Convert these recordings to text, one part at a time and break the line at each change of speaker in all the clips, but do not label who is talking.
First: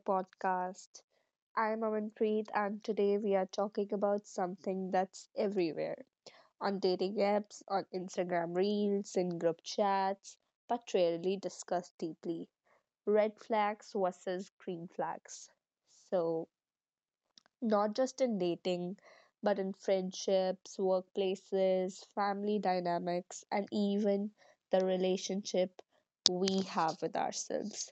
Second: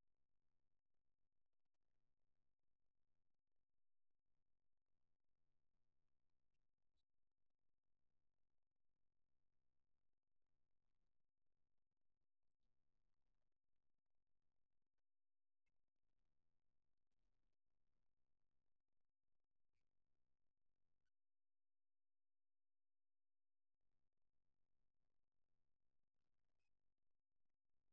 podcast. I'm Amanpreet, and today we are talking about something that's everywhere on dating apps, on Instagram reels, in group chats, but rarely discussed deeply — red flags versus green flags. So, not just in dating, but in friendships, workplaces, family dynamics, and even the relationship we have with ourselves.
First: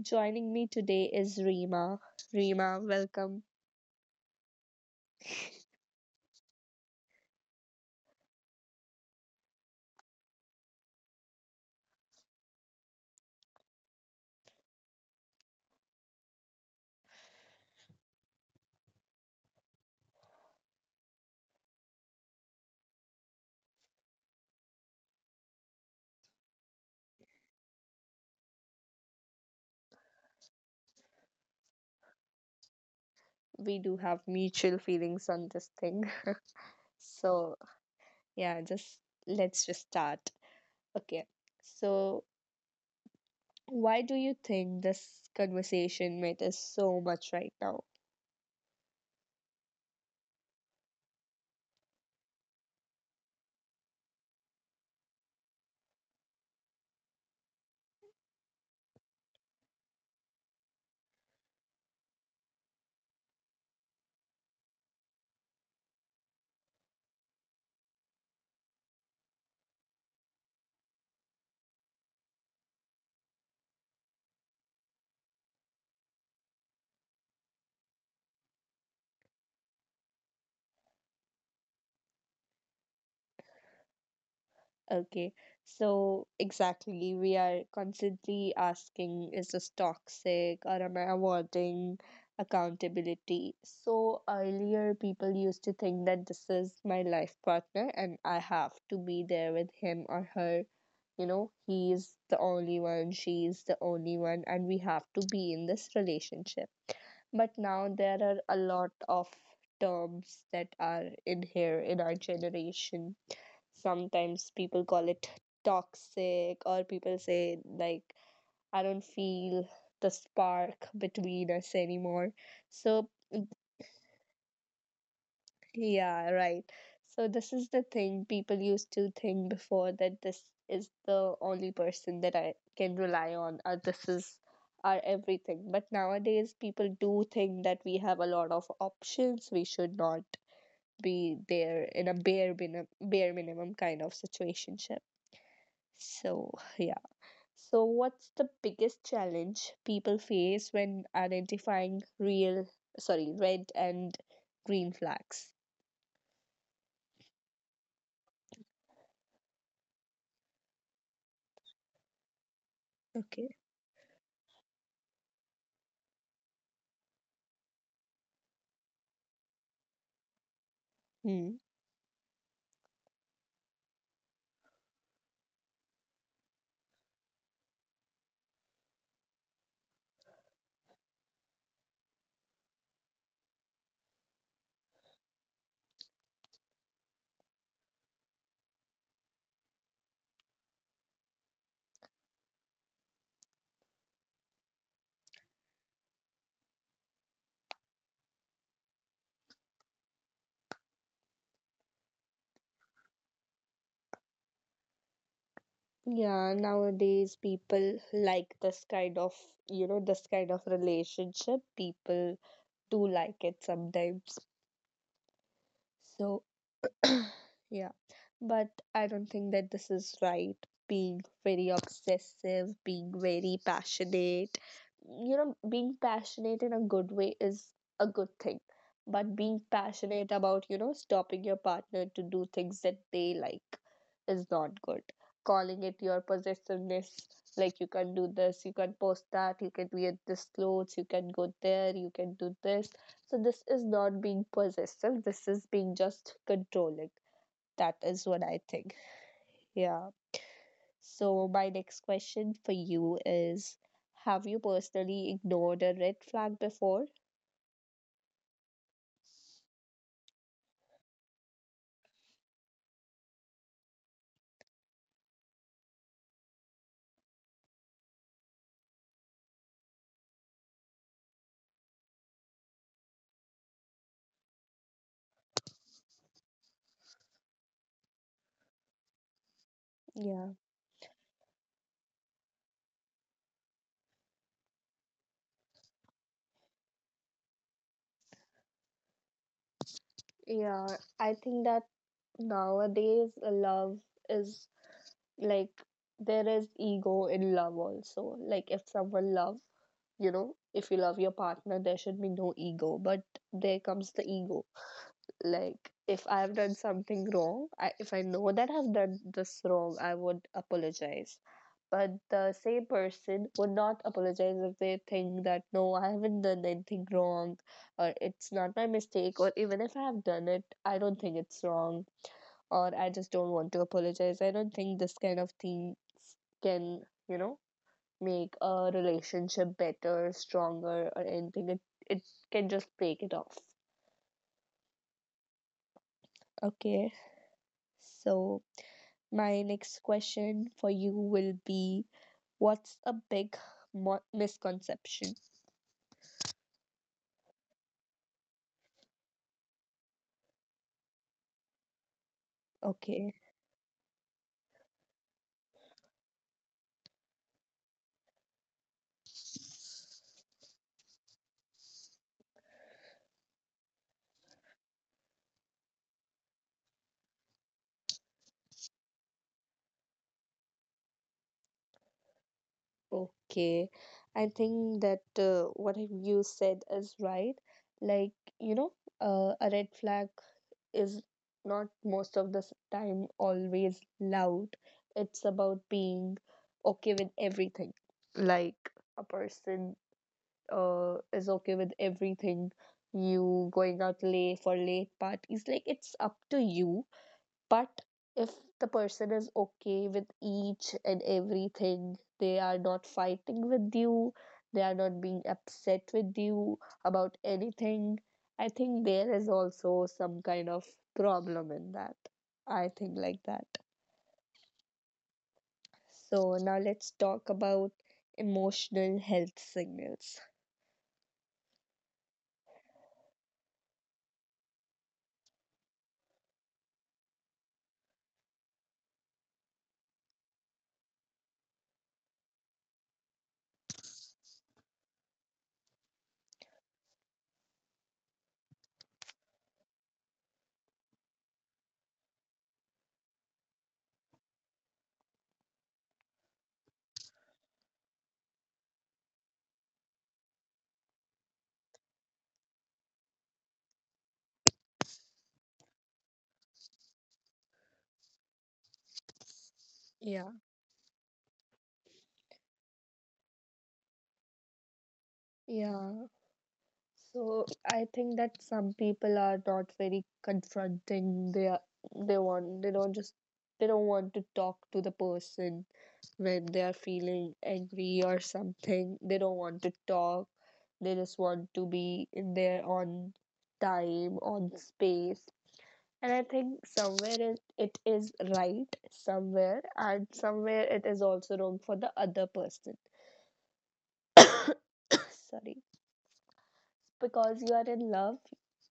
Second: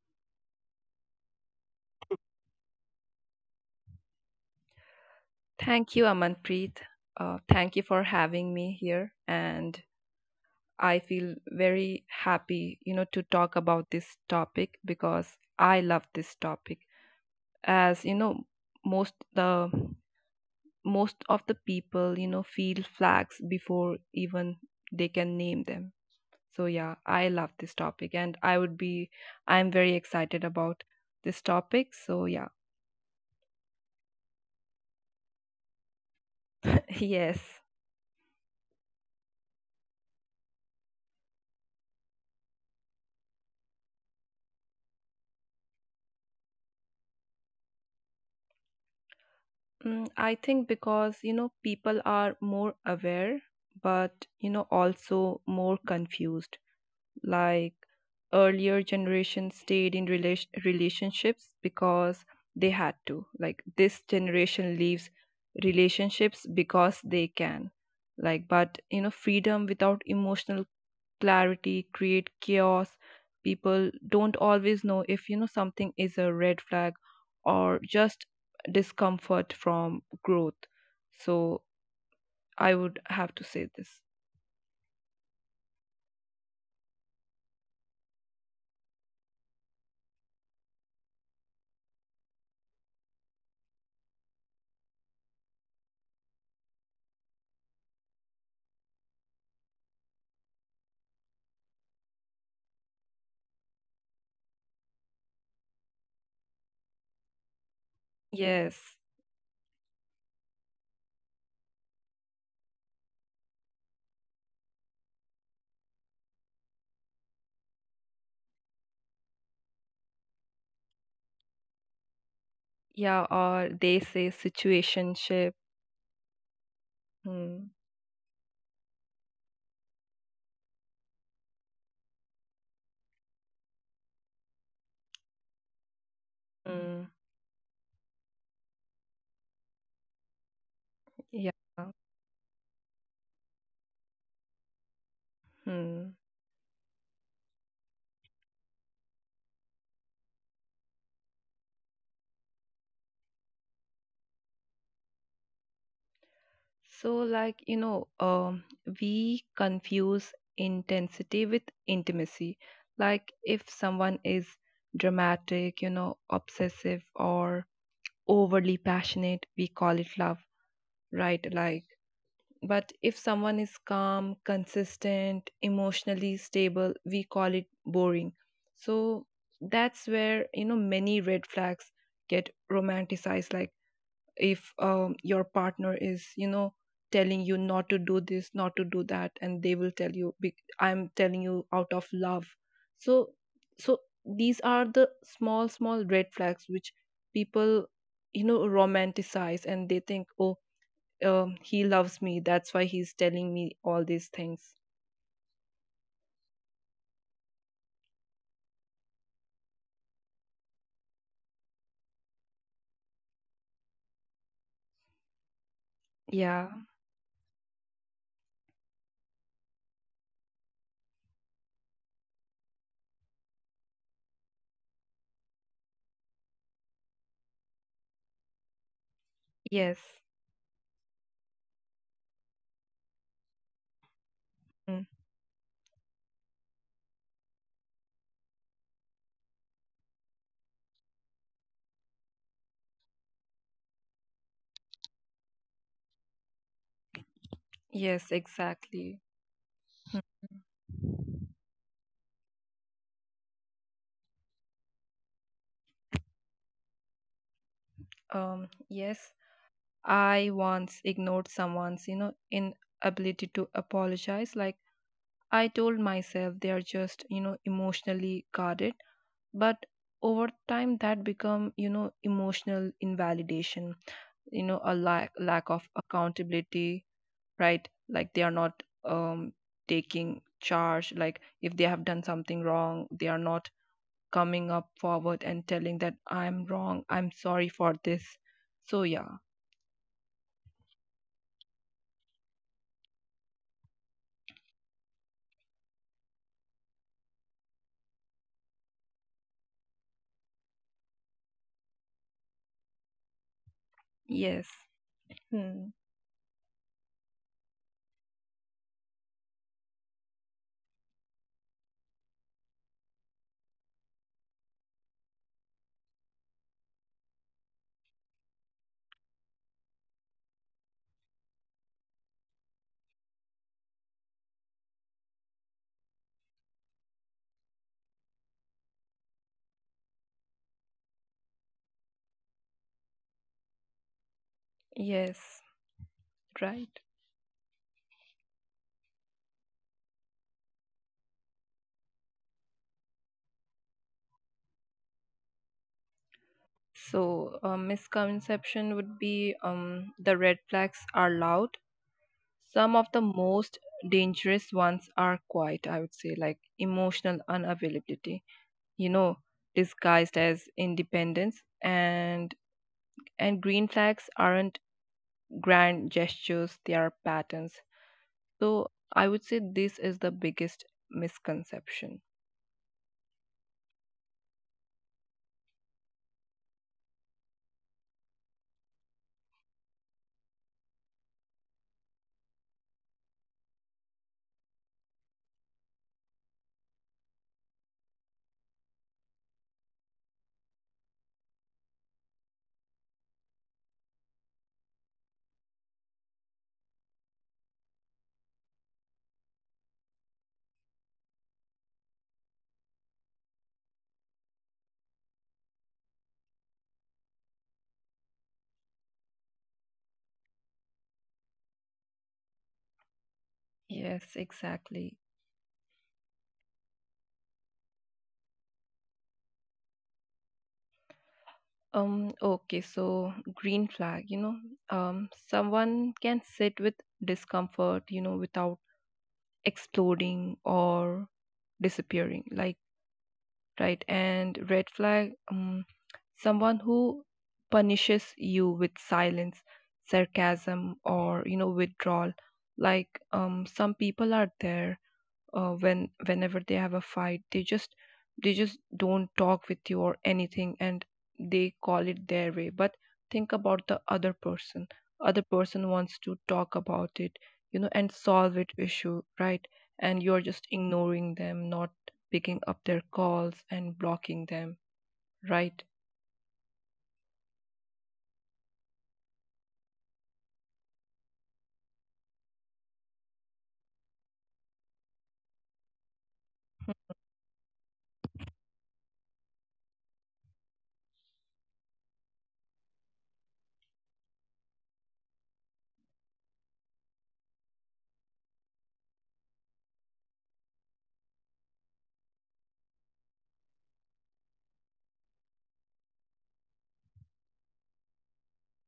Joining me today is Reema. Reema, welcome.
Thank you, Amanpreet. Thank you for having me here. And I feel very happy, to talk about this topic because I love this topic. As you know, most the most of the people, feel flags before even they can name them. So yeah, I love this topic, and I'm very excited about this topic. So yeah.
We do have mutual feelings on this thing.
Yes.
So, yeah, just let's just start. Okay. So, why do you think this conversation matters so much right now?
I think because, you know, people are more aware, but, you know, also more confused. Like earlier generations stayed in relationships because they had to. Like this generation leaves relationships because they can. Like, but, you know, freedom without emotional clarity, create chaos. People don't always know if you know something is a red flag or just discomfort from growth. So I would have to say this.
Okay, so exactly, we are constantly asking, is this toxic, or am I avoiding accountability? So earlier, people used to think that this is my life partner and I have to be there with him or her. You know, he's the only one, she's the only one, and we have to be in this relationship. But now there are a lot
Yes.
of terms that are in here in our generation. Sometimes people call it toxic, or people say, like, I don't feel the spark between us anymore. So,
Yeah, or they say situationship.
yeah, right. So this is
Hmm.
the thing people used to think before, that this is the only person that I can rely on, or this is our everything. But nowadays people
Hmm.
do think that we have a lot of options, we should not be
Yeah.
there in a bare minimum, bare minimum kind of situationship.
Hmm.
So, yeah. So, what's the biggest challenge people face when identifying real, sorry, red and green flags?
So, like, we confuse intensity with intimacy. Like,
Okay.
if someone is dramatic, you know, obsessive, or overly passionate, we call it love, right?
Hmm.
Like, but if someone is calm, consistent, emotionally stable, we call it boring. So, that's where, you know, many red flags get romanticized. Like, if your partner is you know telling you not to do this, not to do that, and they will tell you, "Be- I'm telling you out of love." So so these are the small red flags which people you know romanticize, and they think, oh, he loves me, that's why he's telling me all these things.
Yeah, nowadays people like this kind of, this kind of relationship. People do like it sometimes. So,
Yeah.
yeah, but I don't think that this is right. Being very obsessive, being very passionate, being passionate in a good way is a good thing. But being
Yes.
passionate about, stopping your partner to do things that they like is not good.
Mm.
Calling it your possessiveness, like, you can do this, you can post that, you can wear this clothes, you can go there, you can do this. So this is not being possessive, this is being just controlling. That is
Yes,
what I think.
exactly.
Yeah. So,
Mm.
my next question for you is, have you personally ignored a red flag before?
Um, yes. I once ignored someone's, you know, inability to apologize. Like I told myself they are just, you know, emotionally guarded. But over time that become, you know, emotional invalidation, you know, a lack of accountability, right? Like they are not taking
Yeah.
charge. Like if they have done something wrong, they are not coming up forward and telling that I'm wrong, I'm sorry for this. So yeah.
Yeah, I think that nowadays love is, like, there is ego in love also. Like, if someone love, if you love your partner, there should be no ego, but there comes the ego.
Yes.
Like, if I have done something wrong I, if I know that I've done this wrong, I would apologize. But the same person would not apologize if they think that, no, I haven't done anything wrong, or it's not my mistake, or even if I have done it, I don't think it's wrong, or I just don't want to apologize. I don't think this kind of things can, you know make a relationship better, stronger, or anything. It can just break it off.
Yes, right.
Okay, so my next question for you will be, what's a big misconception?
So, a misconception would be the red flags are loud. Some of the
Okay,
most dangerous ones are quiet, I would say, like emotional unavailability, you know, disguised as independence. And green flags aren't grand gestures, they are patterns. So, I would say this is the biggest misconception.
okay. I think that what have you said is right. Like, you know, a red flag is not most of the time always loud. It's about being okay with everything. Like, a person is okay with everything. You going out late for late parties, like, it's up to you. But if the person is okay with each and everything, they are not fighting with you, they are not being upset with you about anything, I think there is also some kind of problem in that. I think like that.
Yes, exactly.
So now let's talk about emotional health signals.
Okay, so green flag, you know, someone can sit with discomfort, you know, without exploding or disappearing, like, right? And red flag, someone who punishes you with silence, sarcasm, or, you know, withdrawal. Like, some people are there when whenever they have a fight, they just don't talk with you or anything, and they call it their way, but think about the other person. Other person wants to talk about it, you know, and solve it issue, right? And you're
Yeah,
just ignoring them, not picking up their calls and blocking them, right?
yeah. So I think that some people are not very confronting. They are, they want they don't just they don't want to talk to the person when they are feeling angry or something. They don't want to talk. They just want to be in their own time, on space. And I think somewhere it is right somewhere, and somewhere it is also wrong for the other person. Sorry. Because you are in love,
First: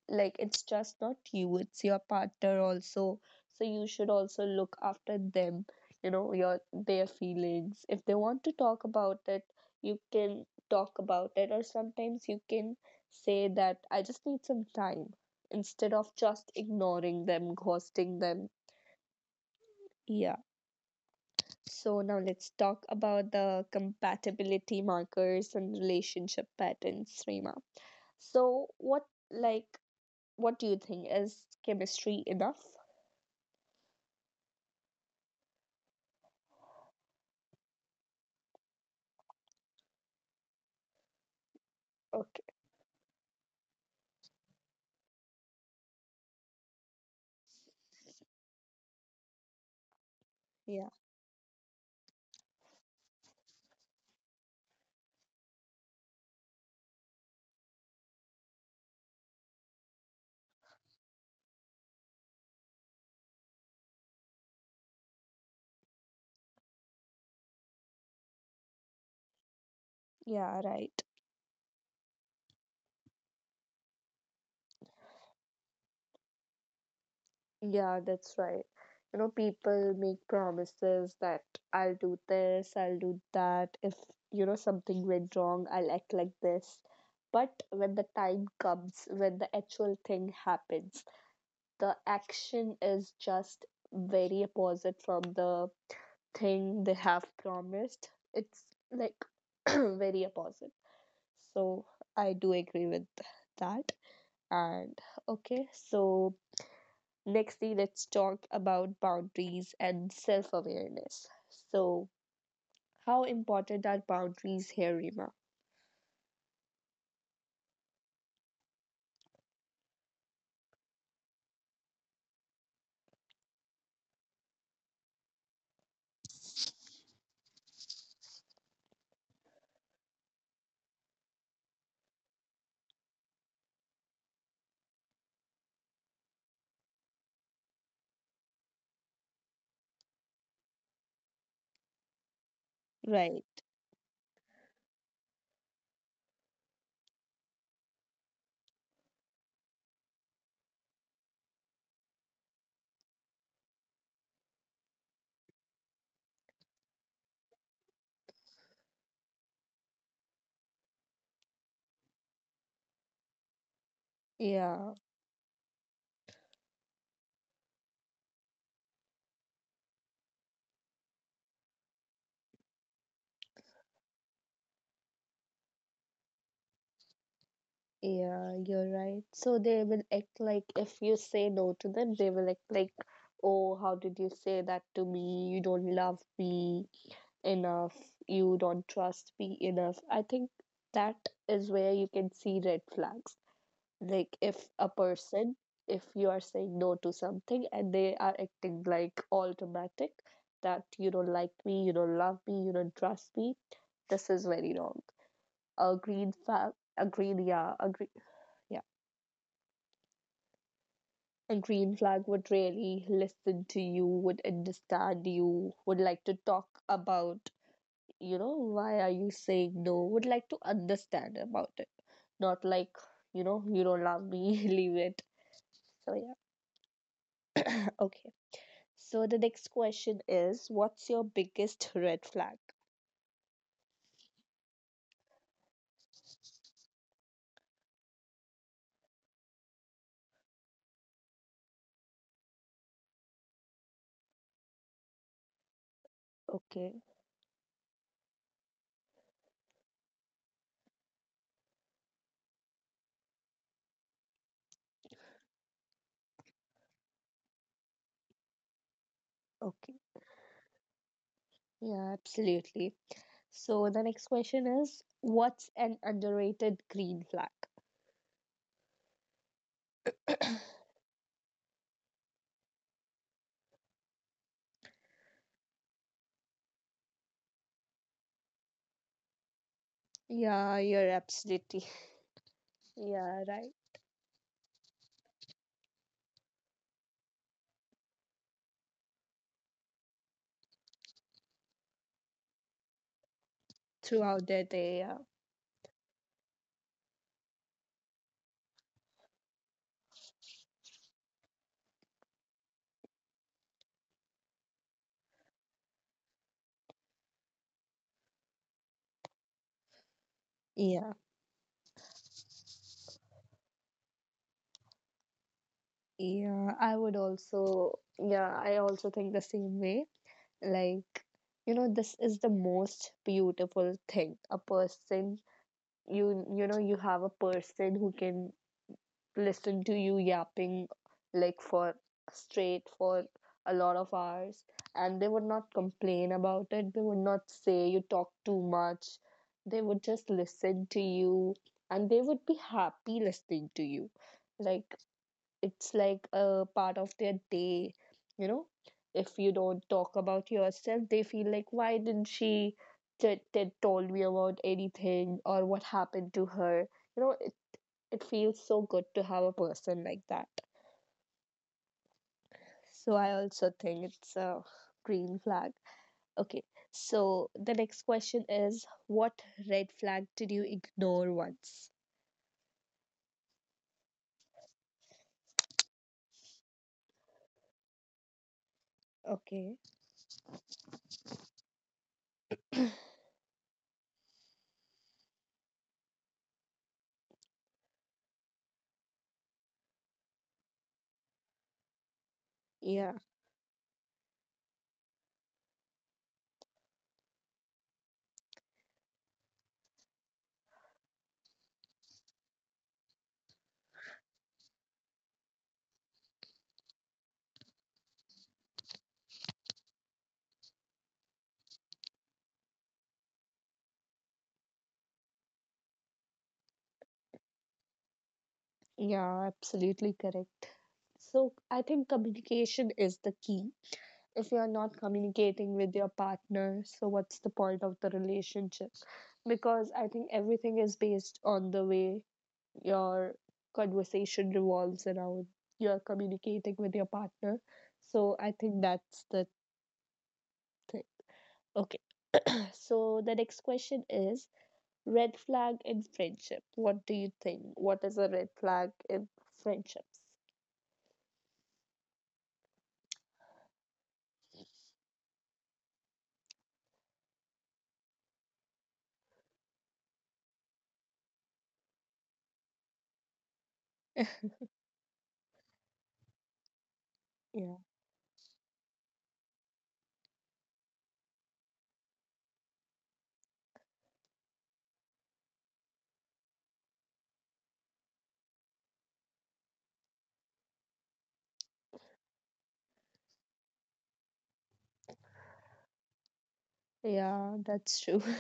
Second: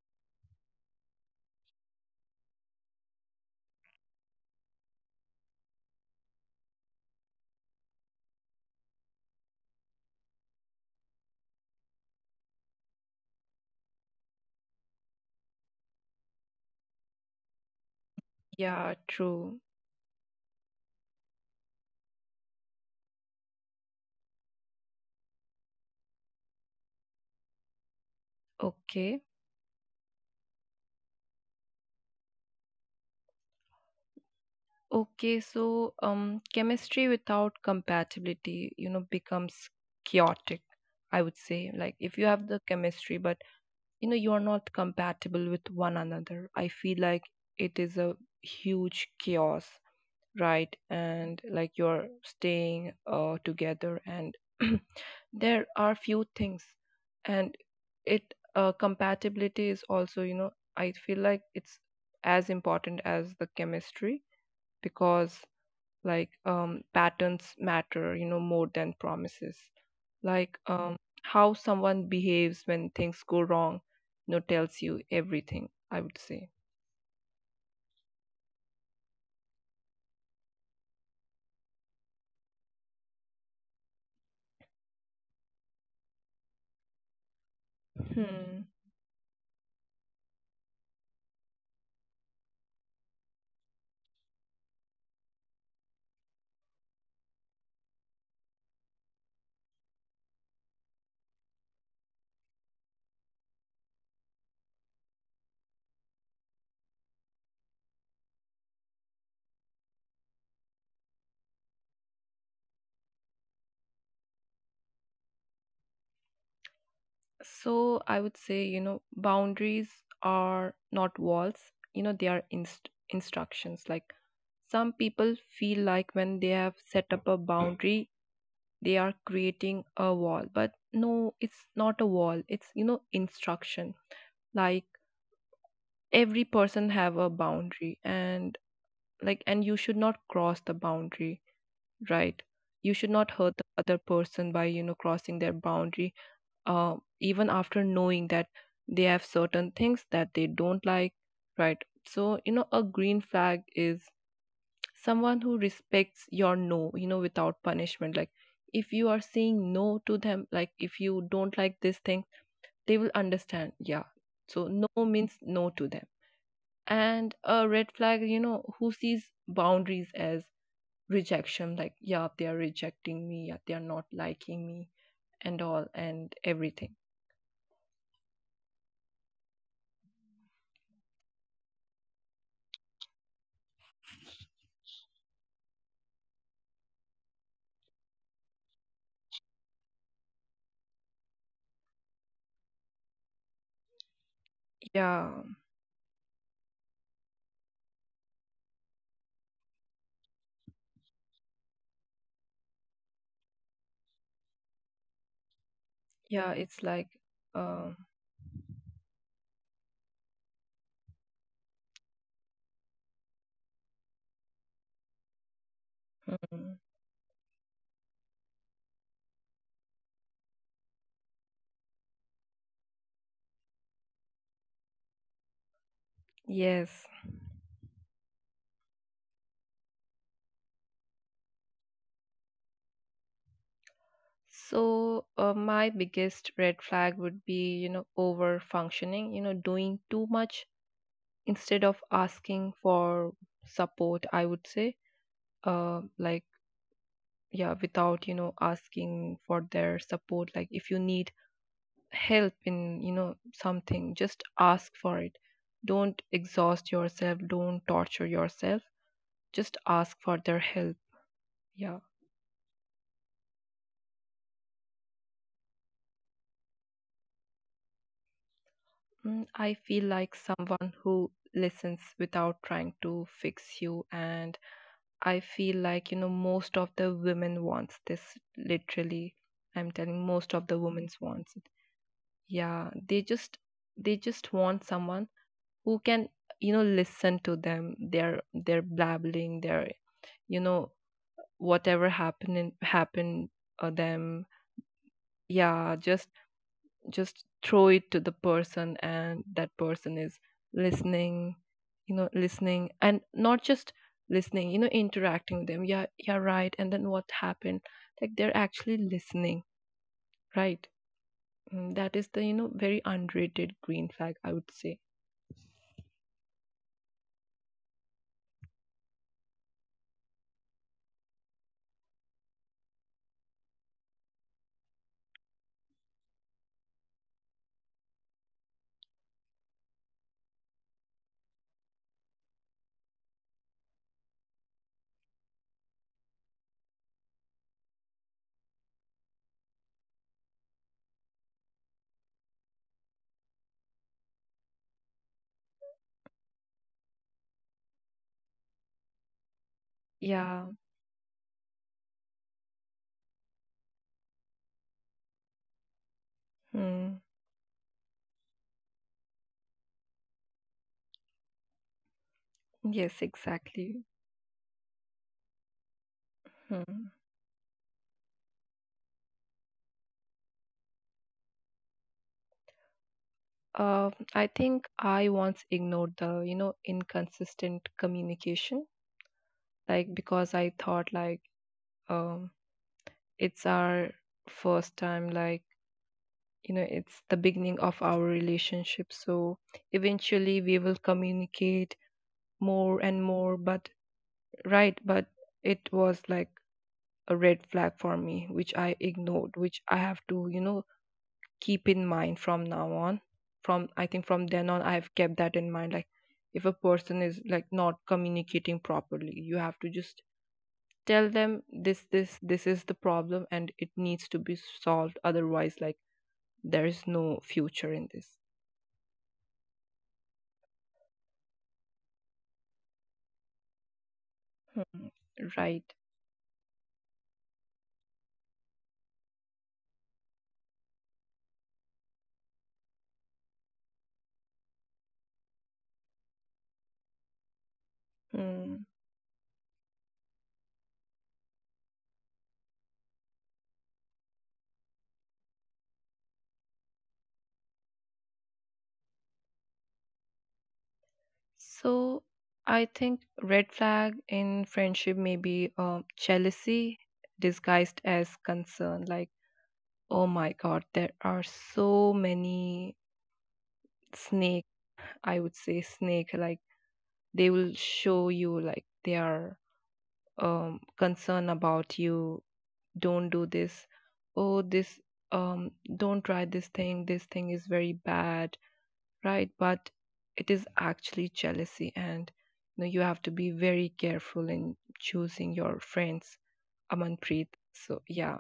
like, it's just not you, it's your partner also, so you should also look after them, your their feelings. If they want to talk about it, you can talk about it, or sometimes you can say that I just need some time, instead of just ignoring them, ghosting them.
Yeah, true.
Yeah. So now let's talk about the compatibility markers and relationship patterns, Rima. so what
Okay.
like What do you think? Is chemistry enough?
Okay, so chemistry without compatibility, you know, becomes chaotic. I would say, like, if you
Okay.
have the chemistry, but you know, you are not compatible with one another, I feel like it is a huge chaos, right?
Yeah.
And like, you're staying together, and there are few things, and it compatibility is also, you know, I feel like it's as important as the chemistry because like patterns matter you know more than promises, like
Yeah, right.
how someone behaves when things go wrong, you know, tells you everything, I would say.
Yeah, that's right. You know, people make promises that I'll do this, I'll do that. If, something went wrong, I'll act like this. But when the time
Hmm.
comes, when the actual thing happens, the action is just very opposite from the thing they have promised. It's like very opposite. So I do agree with that. And okay, so nextly, let's talk about boundaries and self awareness. So, how important are boundaries here, Rima?
So I would say, you know, boundaries are not walls, you know, they are instructions. Like some people feel like when they have set up a boundary they are creating a wall, but no, it's not a wall, it's you know instruction. Like every person have a boundary, and like, and you should not cross the boundary, right? You should not
Right.
hurt the other person by you know crossing their boundary, even after knowing that they have certain things that they don't like, right? So you know a green flag is someone who respects your no, you know, without punishment. Like if you are saying no to them, like if you don't like this thing, they will understand, yeah. So
Yeah,
no means no to them. And a red flag, you know, who sees boundaries as rejection, like, yeah, they are rejecting me, yeah, they are not liking me, and all, and everything.
yeah, you're right. So they will act like if you say no to them, they will act like, oh, how did you say that to me? You don't love me enough. You don't trust me enough. I think that is where you can see red flags. Like, if a
Yeah,
person, if you are saying no to something and they are acting like all dramatic, that you don't like me, you don't love me, you don't trust me, this is very wrong. A green
yeah,
flag,
it's like,
a green yeah a
um,
green yeah a green flag would really listen to you, would understand you, would like to
mm.
talk about, why are you saying no, would like to understand about it, not like, you don't love me, leave it. So, yeah.
Yes.
Okay. So the next question is, what's your biggest red flag?
So, my biggest red flag would be, you know, over functioning, you know, doing too much instead of asking for support, I would say. Like,
Okay,
yeah, without, you know, asking for their support. Like, if you need help in you know something, just ask for it. Don't exhaust yourself, don't torture yourself, just
okay.
ask for their help. Yeah.
Yeah, absolutely. So the next question is, what's an underrated green flag?
I feel like someone who listens without trying to fix you, and I feel like you know most of the women wants this, literally. I'm telling most of the
Yeah,
women
you're
wants it.
absolutely.
Yeah, they
Yeah,
just
right.
they just want someone who can you know listen to them, their blabbling, their you know whatever happened them.
Throughout their day, yeah.
Yeah, just throw it to the person, and that person is listening, you know, listening and not just listening, you know, interacting with them, yeah, yeah, right, and then what happened, like they're actually listening, right.
Yeah.
Mm, that is the you know very underrated green flag, I would say.
Yeah, I would also, yeah, I also think the same way. Like, this is the most beautiful thing. A person, you know, you have a person who can listen to you yapping, like, for a lot of hours, and they would not complain about it, they would not say you talk too much, they would just listen to you, and they would be happy listening to you. Like, it's like a part of their day, you know if you don't talk about
Yeah.
yourself, they feel like, why didn't she told me about anything, or what happened to her.
Hmm.
You know, it feels so good to have a person like that. So
Yes,
I also
exactly.
think it's a green flag. Okay,
Hmm.
so the next question is, what red flag did you ignore once?
I think I once ignored the, you know, inconsistent communication,
Okay,
like because I thought like um it's our first time, like, you know, it's the beginning of our relationship. So eventually we will communicate more
yeah,
and more, but right, but it was like a red flag for me, which I ignored, which I have to, you know, keep in mind from now on. From I think from then on, I've kept that in mind. Like if a person is like not communicating properly, you have to just tell them this is the problem, and it needs to be solved, otherwise like there is no future in this.
yeah, absolutely correct. So I think communication is the key. If you're not
Hmm.
communicating
Right.
with your partner, so what's the point of the relationship? Because I think everything is based on the way your conversation revolves around, you're communicating with your partner. So I
Hmm.
think that's the thing. Okay. So the next question is red flag in friendship. What do you think? What is a red flag in friendships?
So I think red flag in friendship may be jealousy disguised as concern. Like, oh my god, there are so many snakes, I would say. Snake, like, they will
Yeah.
show you like they are concerned about you, don't do this, oh this, um don't try this thing, this thing is very bad, right, but it is actually jealousy. And you know you have to be very careful in choosing your friends, Amanpreet.
Yeah, that's
So
true.
yeah.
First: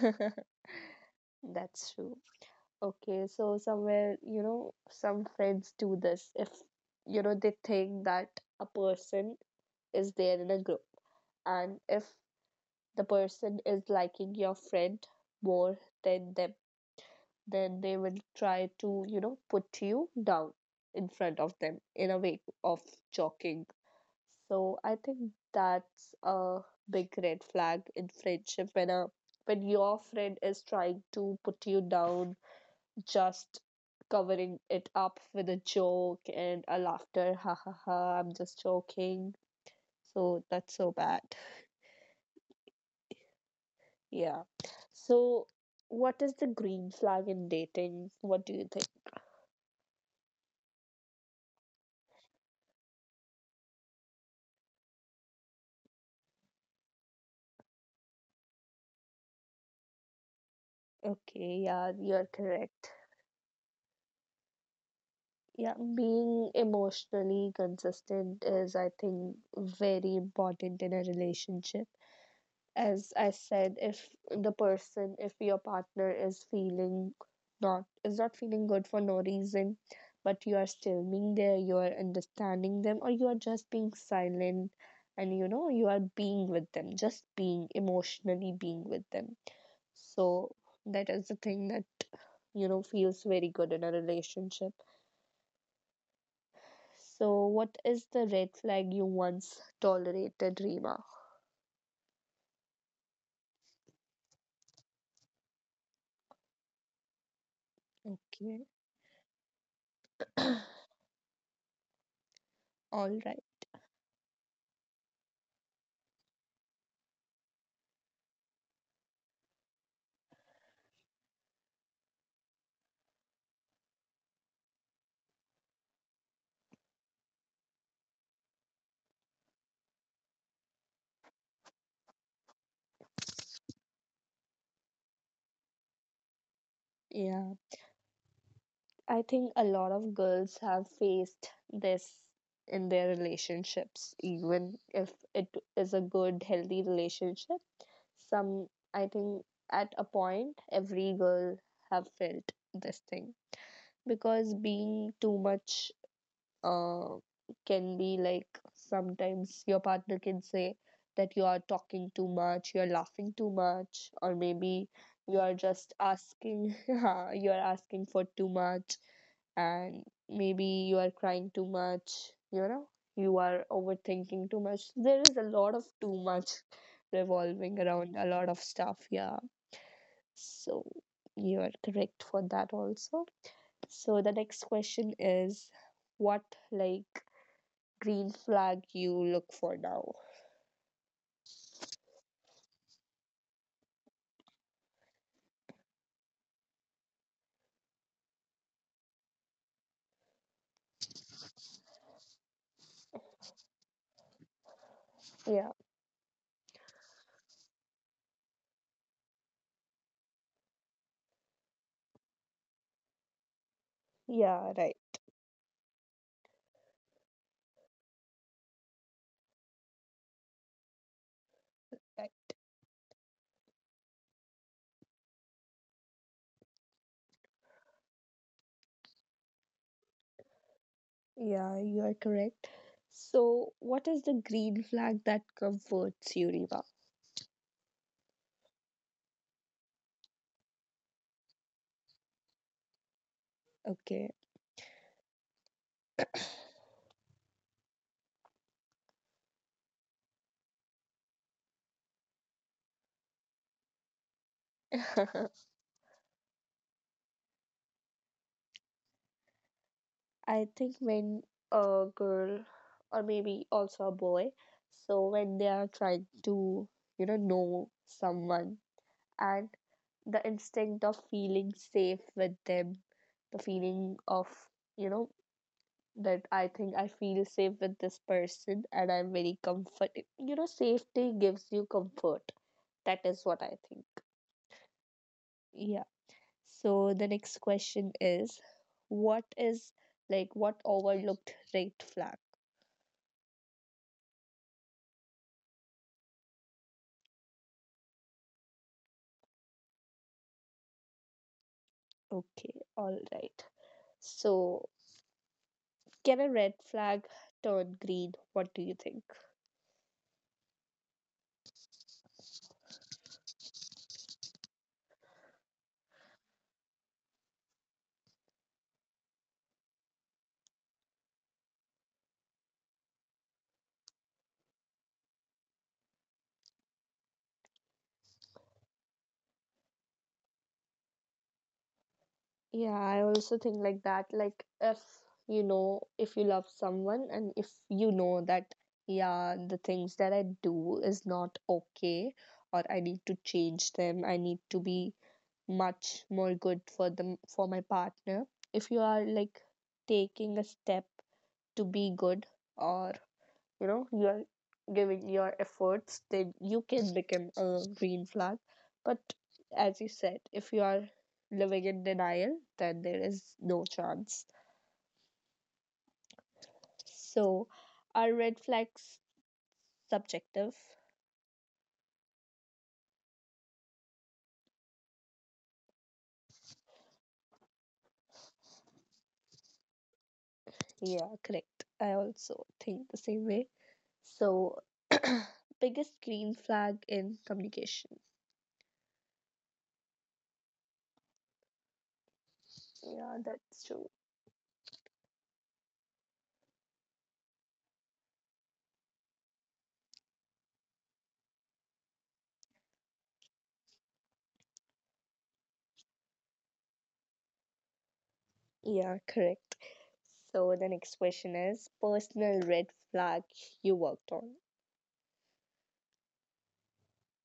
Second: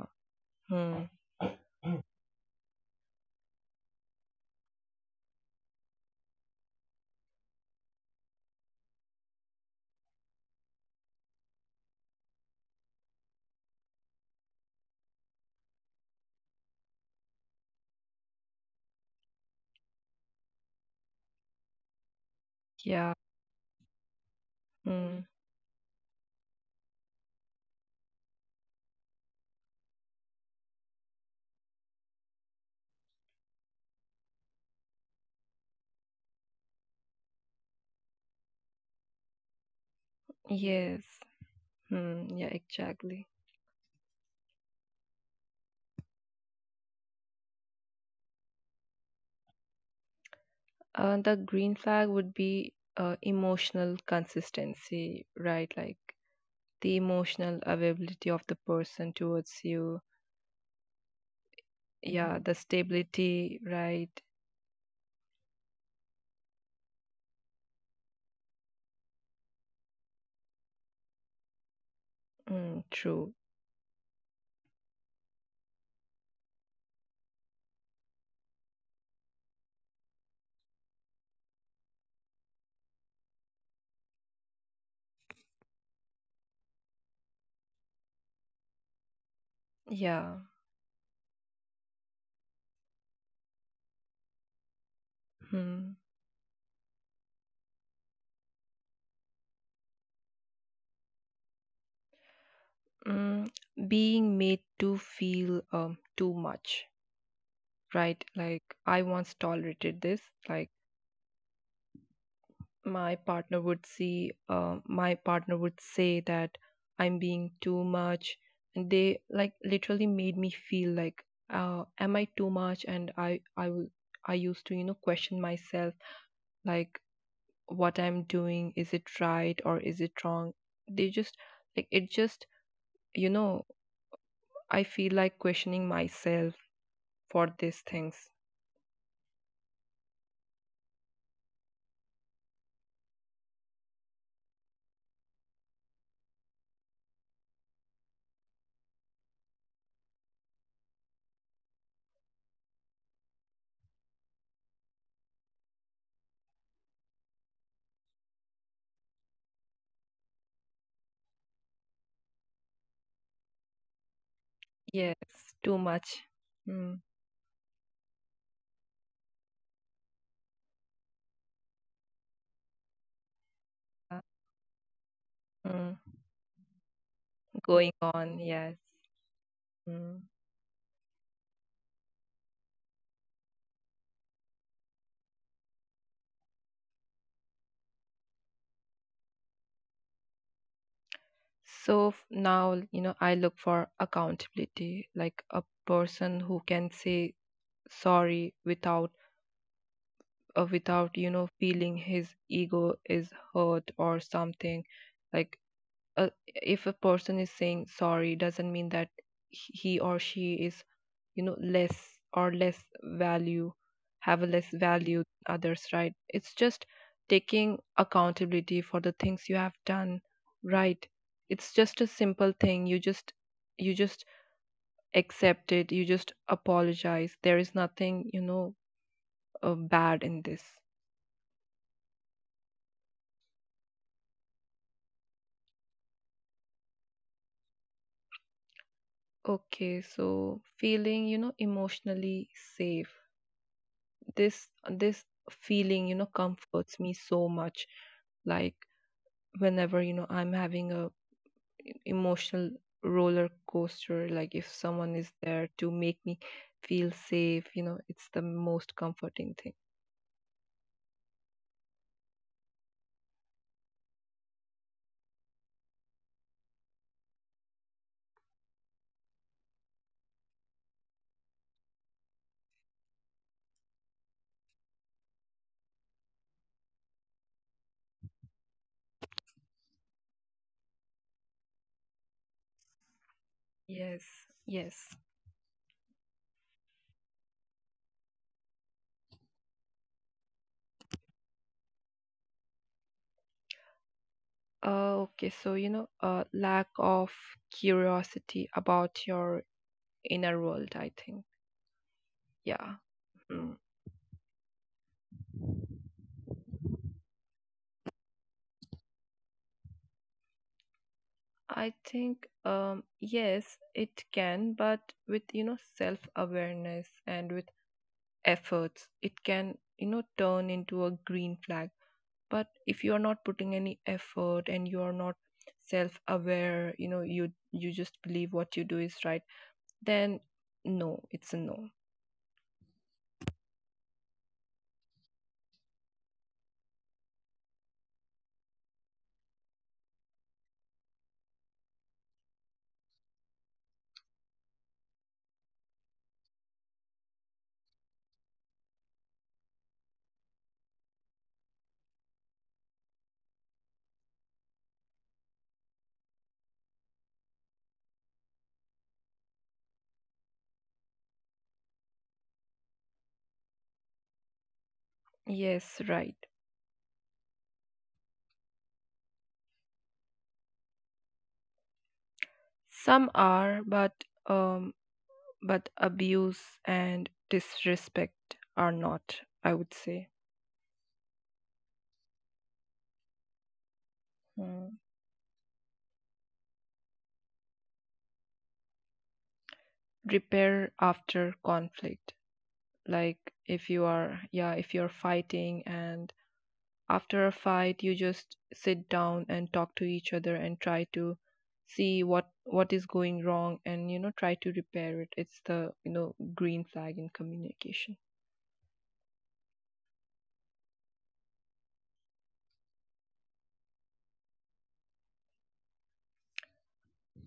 Hmm.
That's true. Okay, so somewhere, some friends do this if, they think that a person is there in a group, and if the person is liking your friend more than them, then they will try to, put you down in front of them in a way of
Yeah.
joking. So I
Hmm.
think that's a big red flag in friendship, when your friend is trying to put you down, just covering it up with a joke and a laughter. Ha ha ha, I'm just joking. So that's so
Yes.
bad.
Hmm. Yeah, exactly.
Yeah. So, what is the green flag in dating? What do you think?
The green flag would be emotional consistency, right? Like the emotional availability of the person towards you.
Okay, yeah, you're
Yeah, hmm, the
correct.
stability, right?
Yeah, being emotionally consistent is, I think, very important in a relationship.
Mm,
As
true.
I said, if the person, if your partner is not feeling good for no reason, but you are still being there, you are understanding them, or you are just being silent, and you are being with them, just being emotionally being with them.
Yeah.
So that is the thing that feels very good in a relationship.
Hmm.
So what is the red flag you once tolerated, Rima?
Mm, Being made to feel too much, right?
Okay.
Like I once tolerated this, like
All right.
my partner would say that I'm being too much, and they like literally made me feel like, am I too much? And I will, I used to you know question myself, like what I'm doing, is it right or is it wrong? They just like it just You know, I feel like questioning myself for
Yeah.
these things.
I think a lot of girls have faced this in their relationships, even if it is a good, healthy relationship. Some, I think, at a point, every girl have felt this thing because being too much uh, can be like sometimes your partner can say that you are talking too much, you're laughing too much, or maybe you
Yes.
are
Too
just
much.
asking,
Mm.
you are asking for too much and maybe you are crying too much, you know, you are
uh,
overthinking too much. There is a lot of
mm.
too much revolving
Going
around a
on,
lot of
yes.
stuff, yeah.
Mm.
So you are correct for that also. So the next question is what like green flag you look for now?
So now, you know, I look for accountability, like a person who can say sorry without without, you know, feeling his ego is hurt or something. Like
Yeah,
if a person is saying sorry doesn't mean that he or she is you know less, or less value have a less
yeah, right.
value than others, right? It's just taking accountability for the things you have done, right? It's just a
Right.
simple thing, you just, you just accept it, you just apologize, there is nothing you know bad in this.
Yeah, you are correct. So what is the green flag that comforts you, Riva?
Okay, so feeling you know emotionally safe,
Okay.
this feeling, you know, comforts me so much. Like, whenever you know I'm having a emotional roller coaster, like if someone is there to make me feel safe, you know, it's the most comforting thing.
I think when a girl or maybe also a boy, so when they are trying to, you know someone and the instinct of feeling safe with them, the feeling of, you know, that I think I feel safe with this person and I'm very comfort. You know, safety gives you comfort. That is what I think.
Yes. Yes.
Yeah. So the next question is what is like what overlooked red flag?
Okay, so you know lack of curiosity about your inner world, I think.
Okay,
Yeah.
all right.
Mm.
So, can a red flag turn green? What do you think?
I think yes it can, but with you know self awareness and with efforts it can you know turn into a green flag. But if you are not putting any effort and you are not self aware, you know, you just believe what you do is right, then no, it's a no.
Yeah, I also think like that. Like, if you know, if you love someone, and if you know that, yeah, the things that I do is not okay, or I need to change them, I need to be much more good for them, for my partner. If you are like taking a step to be good, or you know you are giving your efforts then you can become a green flag, but as you said, if you are living in denial then there is no chance.
Yes, right.
So are red flags subjective?
Some are, um but abuse and disrespect are not, I would say.
Yeah, correct. I also think the same way. So
Hmm.
biggest green flag in communication.
Repair after conflict. like
Yeah, that's
if you
true.
are, yeah, if you're fighting and after a fight, you just sit down and talk to each other and try to see what is going wrong and, you know, try to repair it. It's the, you know, green flag in communication.
Yeah, correct. So the next question is personal red flag you worked on.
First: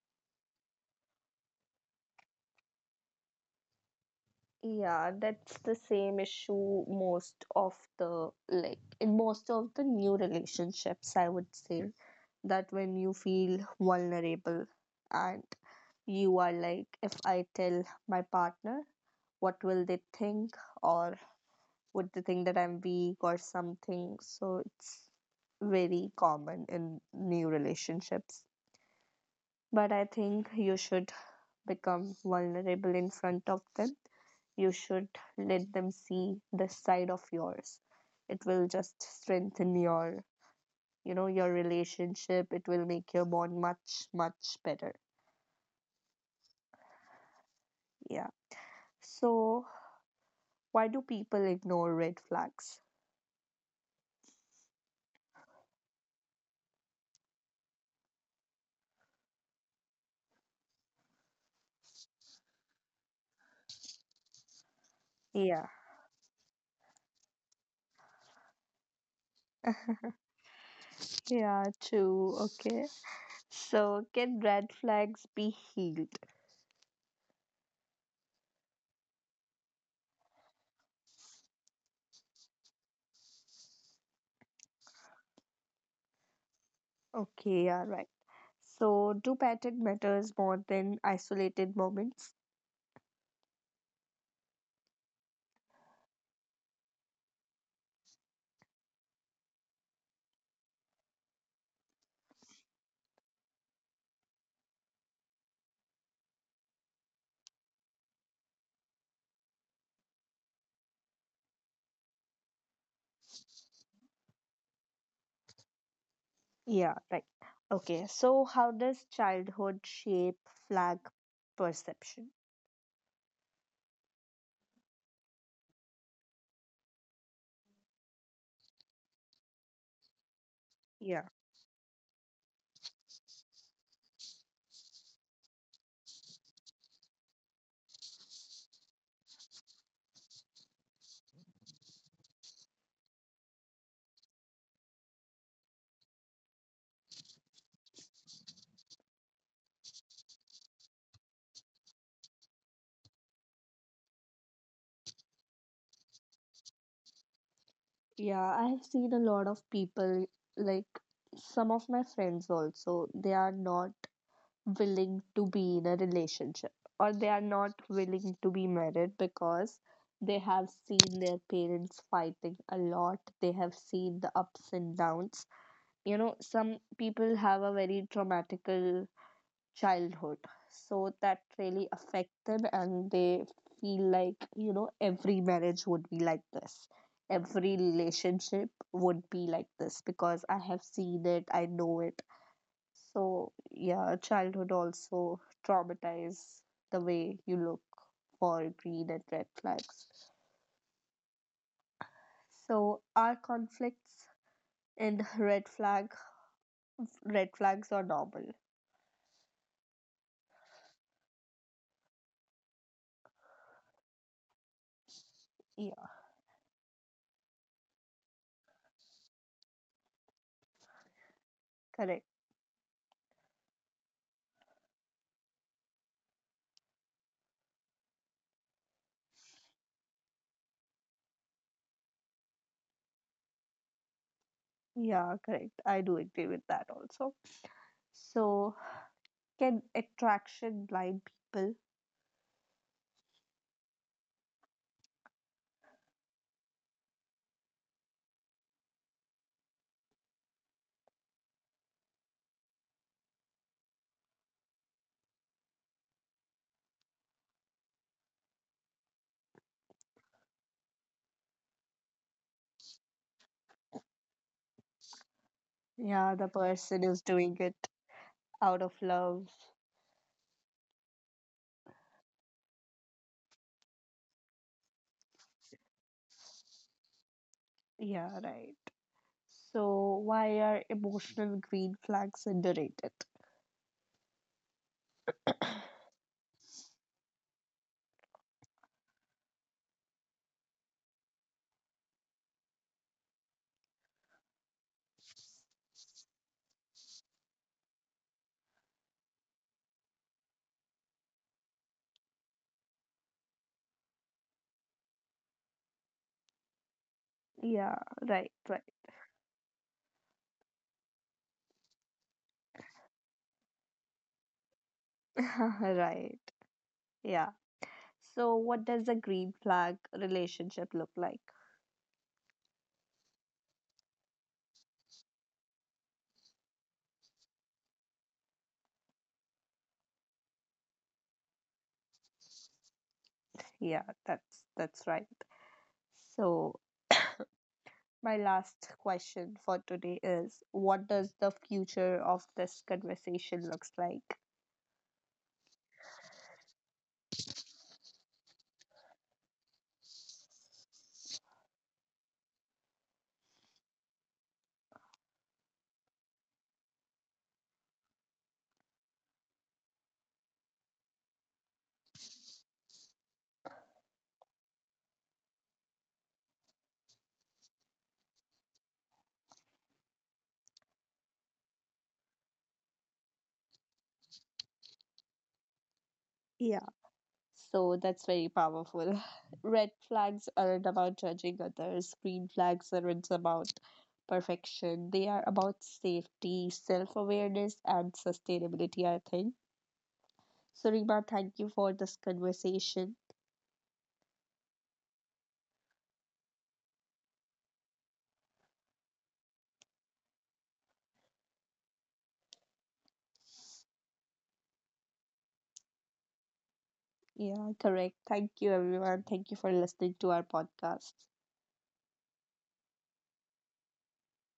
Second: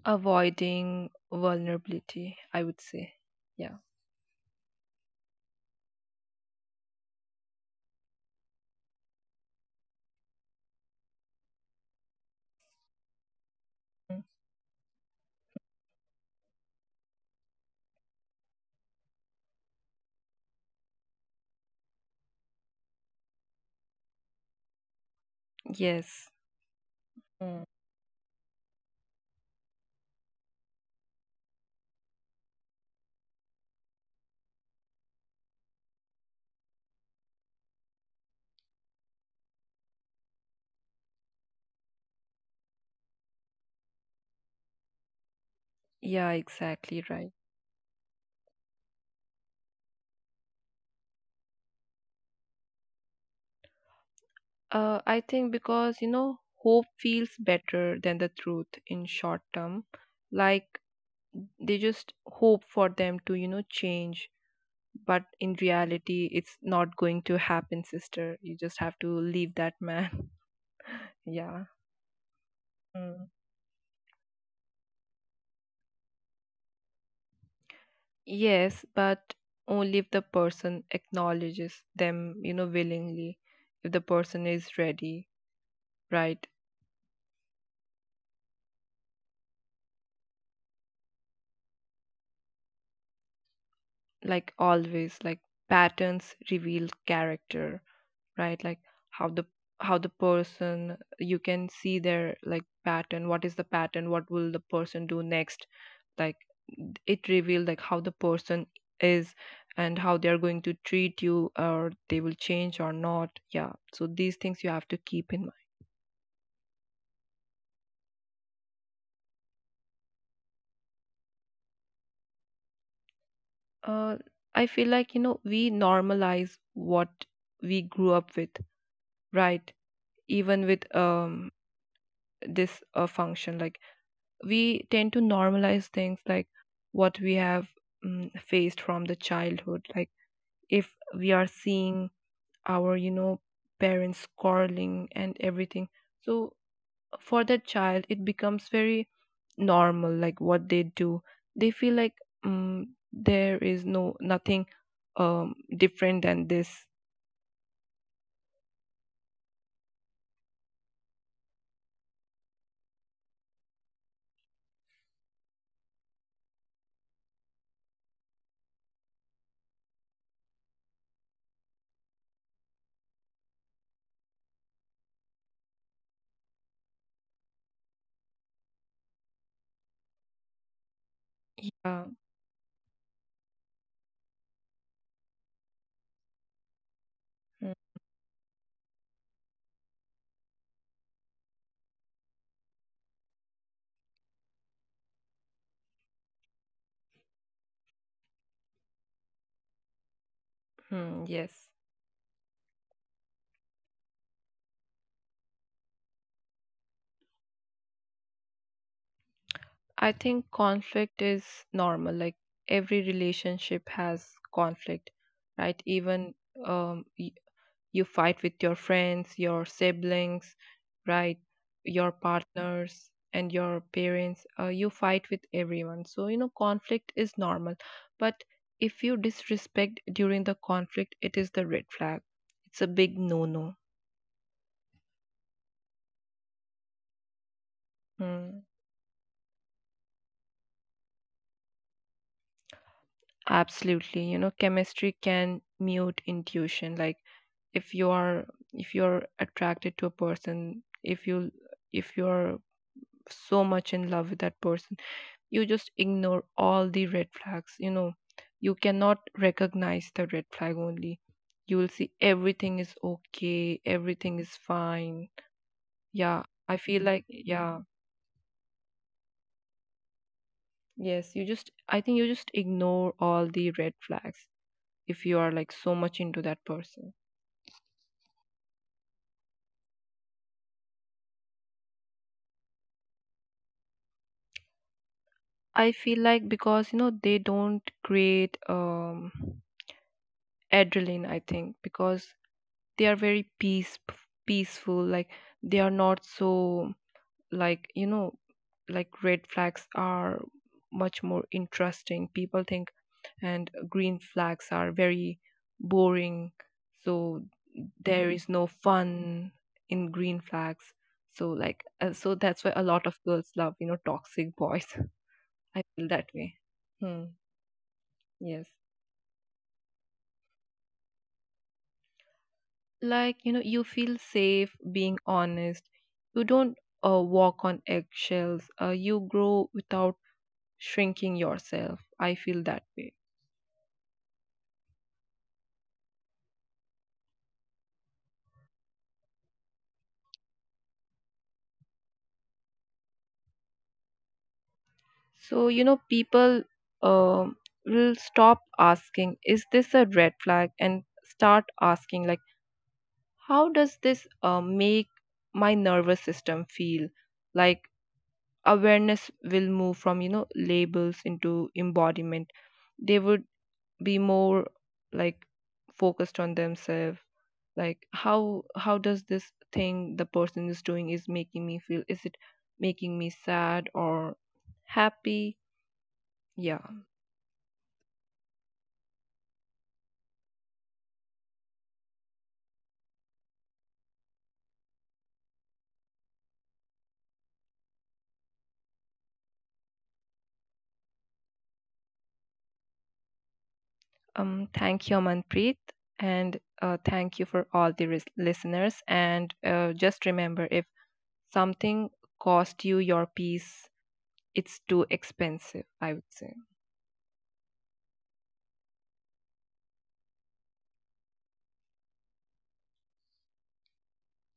Avoiding vulnerability, I would say. Yeah.
Yeah, that's the same issue most of the like in most of the new relationships, I would say, that when you feel
Mm.
vulnerable and you are like, if I tell my partner, what will they think, or would they think that I'm weak or something? So it's very
Yes.
common in new
Mm.
relationships. But I think you should become vulnerable in front of them, you should let them see this side of yours. It will just strengthen your, you know, your relationship. It will make your bond much, much better.
Yeah, exactly, right.
Yeah. So, why do people ignore red flags?
I think because, you know, hope feels better than the truth in short term. like they just hope for them to, you know, change, but in
Yeah.
reality it's not going to happen, sister. You just have to leave that man. Yeah.
Yeah, true. Okay.
Mm.
So, can red flags be healed?
Yes, but only if the person acknowledges them, you know, willingly. If the person is ready, right?
Okay, yeah, right. So, do pattern matters more than isolated moments?
Like always, like patterns reveal character, right? Like how the how the person, you can see their like pattern. What is the pattern? What will the person do next? Like it reveals like how the person is and how they are going to treat you, or they will change or not. Yeah, so these things you have to keep in mind.
Yeah, right. Okay, so how does childhood shape flag perception?
uh, I feel like, you know, we normalize what we grew up with, right? Even with
Yeah.
this function, like we tend to normalize things like what we have faced from the childhood. Like if we are seeing our, you know, parents quarreling and everything, so for that child it becomes very normal. Like what they do, they feel like, mm, there is no nothing different than this.
Yeah, I have seen a lot of people, like some of my friends also, they are not willing to be in a relationship or they are not willing to be married because they have seen their parents fighting a lot. They have seen the ups and downs. You know, some people have a very traumatical childhood. So that really
uh,
affected, and they feel like, you know, every marriage would be like this. Every relationship would be like this because I have seen it, I know it. So, yeah, childhood also traumatizes the way you look for green and red flags.
hmm. Yes,
So, are conflicts and red flag red flags are normal?
I think conflict is normal. Like every relationship has conflict, right?
Yeah,
Even um, y- you fight with your friends, your siblings, right, your
correct.
partners and your parents. You fight with everyone, so you know conflict is normal. But if you disrespect during the conflict, it is the red flag. It's a big no no.
Yeah, correct. I do agree with that also.
Hmm.
So, can attraction blind people?
Absolutely. You know, chemistry can mute intuition. Like if you are, if you're attracted to a person, if you're so much in love with that person, you just ignore all the red flags, you know. You cannot recognize the red flag only. You will see everything is okay, everything is fine.
Yeah,
Yeah,
the
I feel
person is
like,
doing
yeah.
it out of love.
Yes, you just, I think you just ignore all the red flags if you are like so much into that person.
Yeah, right. So why are emotional green flags underrated?
I feel like because, you know, they don't create adrenaline, I think, because they are very peaceful. Like they are not so, like, you know, like red flags are much more interesting, people think, and green flags are very boring, so
Yeah,
there is
right,
no fun in green flags. So like, so that's why a lot of girls love, you know, toxic boys.
right.
I feel that
Right.
way. Hmm.
Yeah. So
Yes,
what does a green flag relationship look like?
like, you know, you feel safe being honest. You don't walk on eggshells. You grow without shrinking yourself, I feel that way.
Yeah, that's right. So my last question for today is what does the future of this conversation looks like?
So, you know, people uh, will stop asking, is this a red flag, and start asking, like, how does this make my nervous system feel? Like, awareness will move from, you know, labels into embodiment. They would be more, like, focused on themselves. Like, how does this thing the person is doing is making me feel? Is it making me sad or happy? Yeah.
Yeah. So that's very powerful. Red flags aren't about judging others, green flags aren't about perfection. They are about safety, self awareness, and sustainability, I think. So, Rima, thank you for this conversation.
Thank you, Amanpreet, and thank you for all the listeners. And just remember, if something cost you your peace, it's too expensive, I would say.
Yeah, correct. Thank you, everyone. Thank you for listening to our podcast.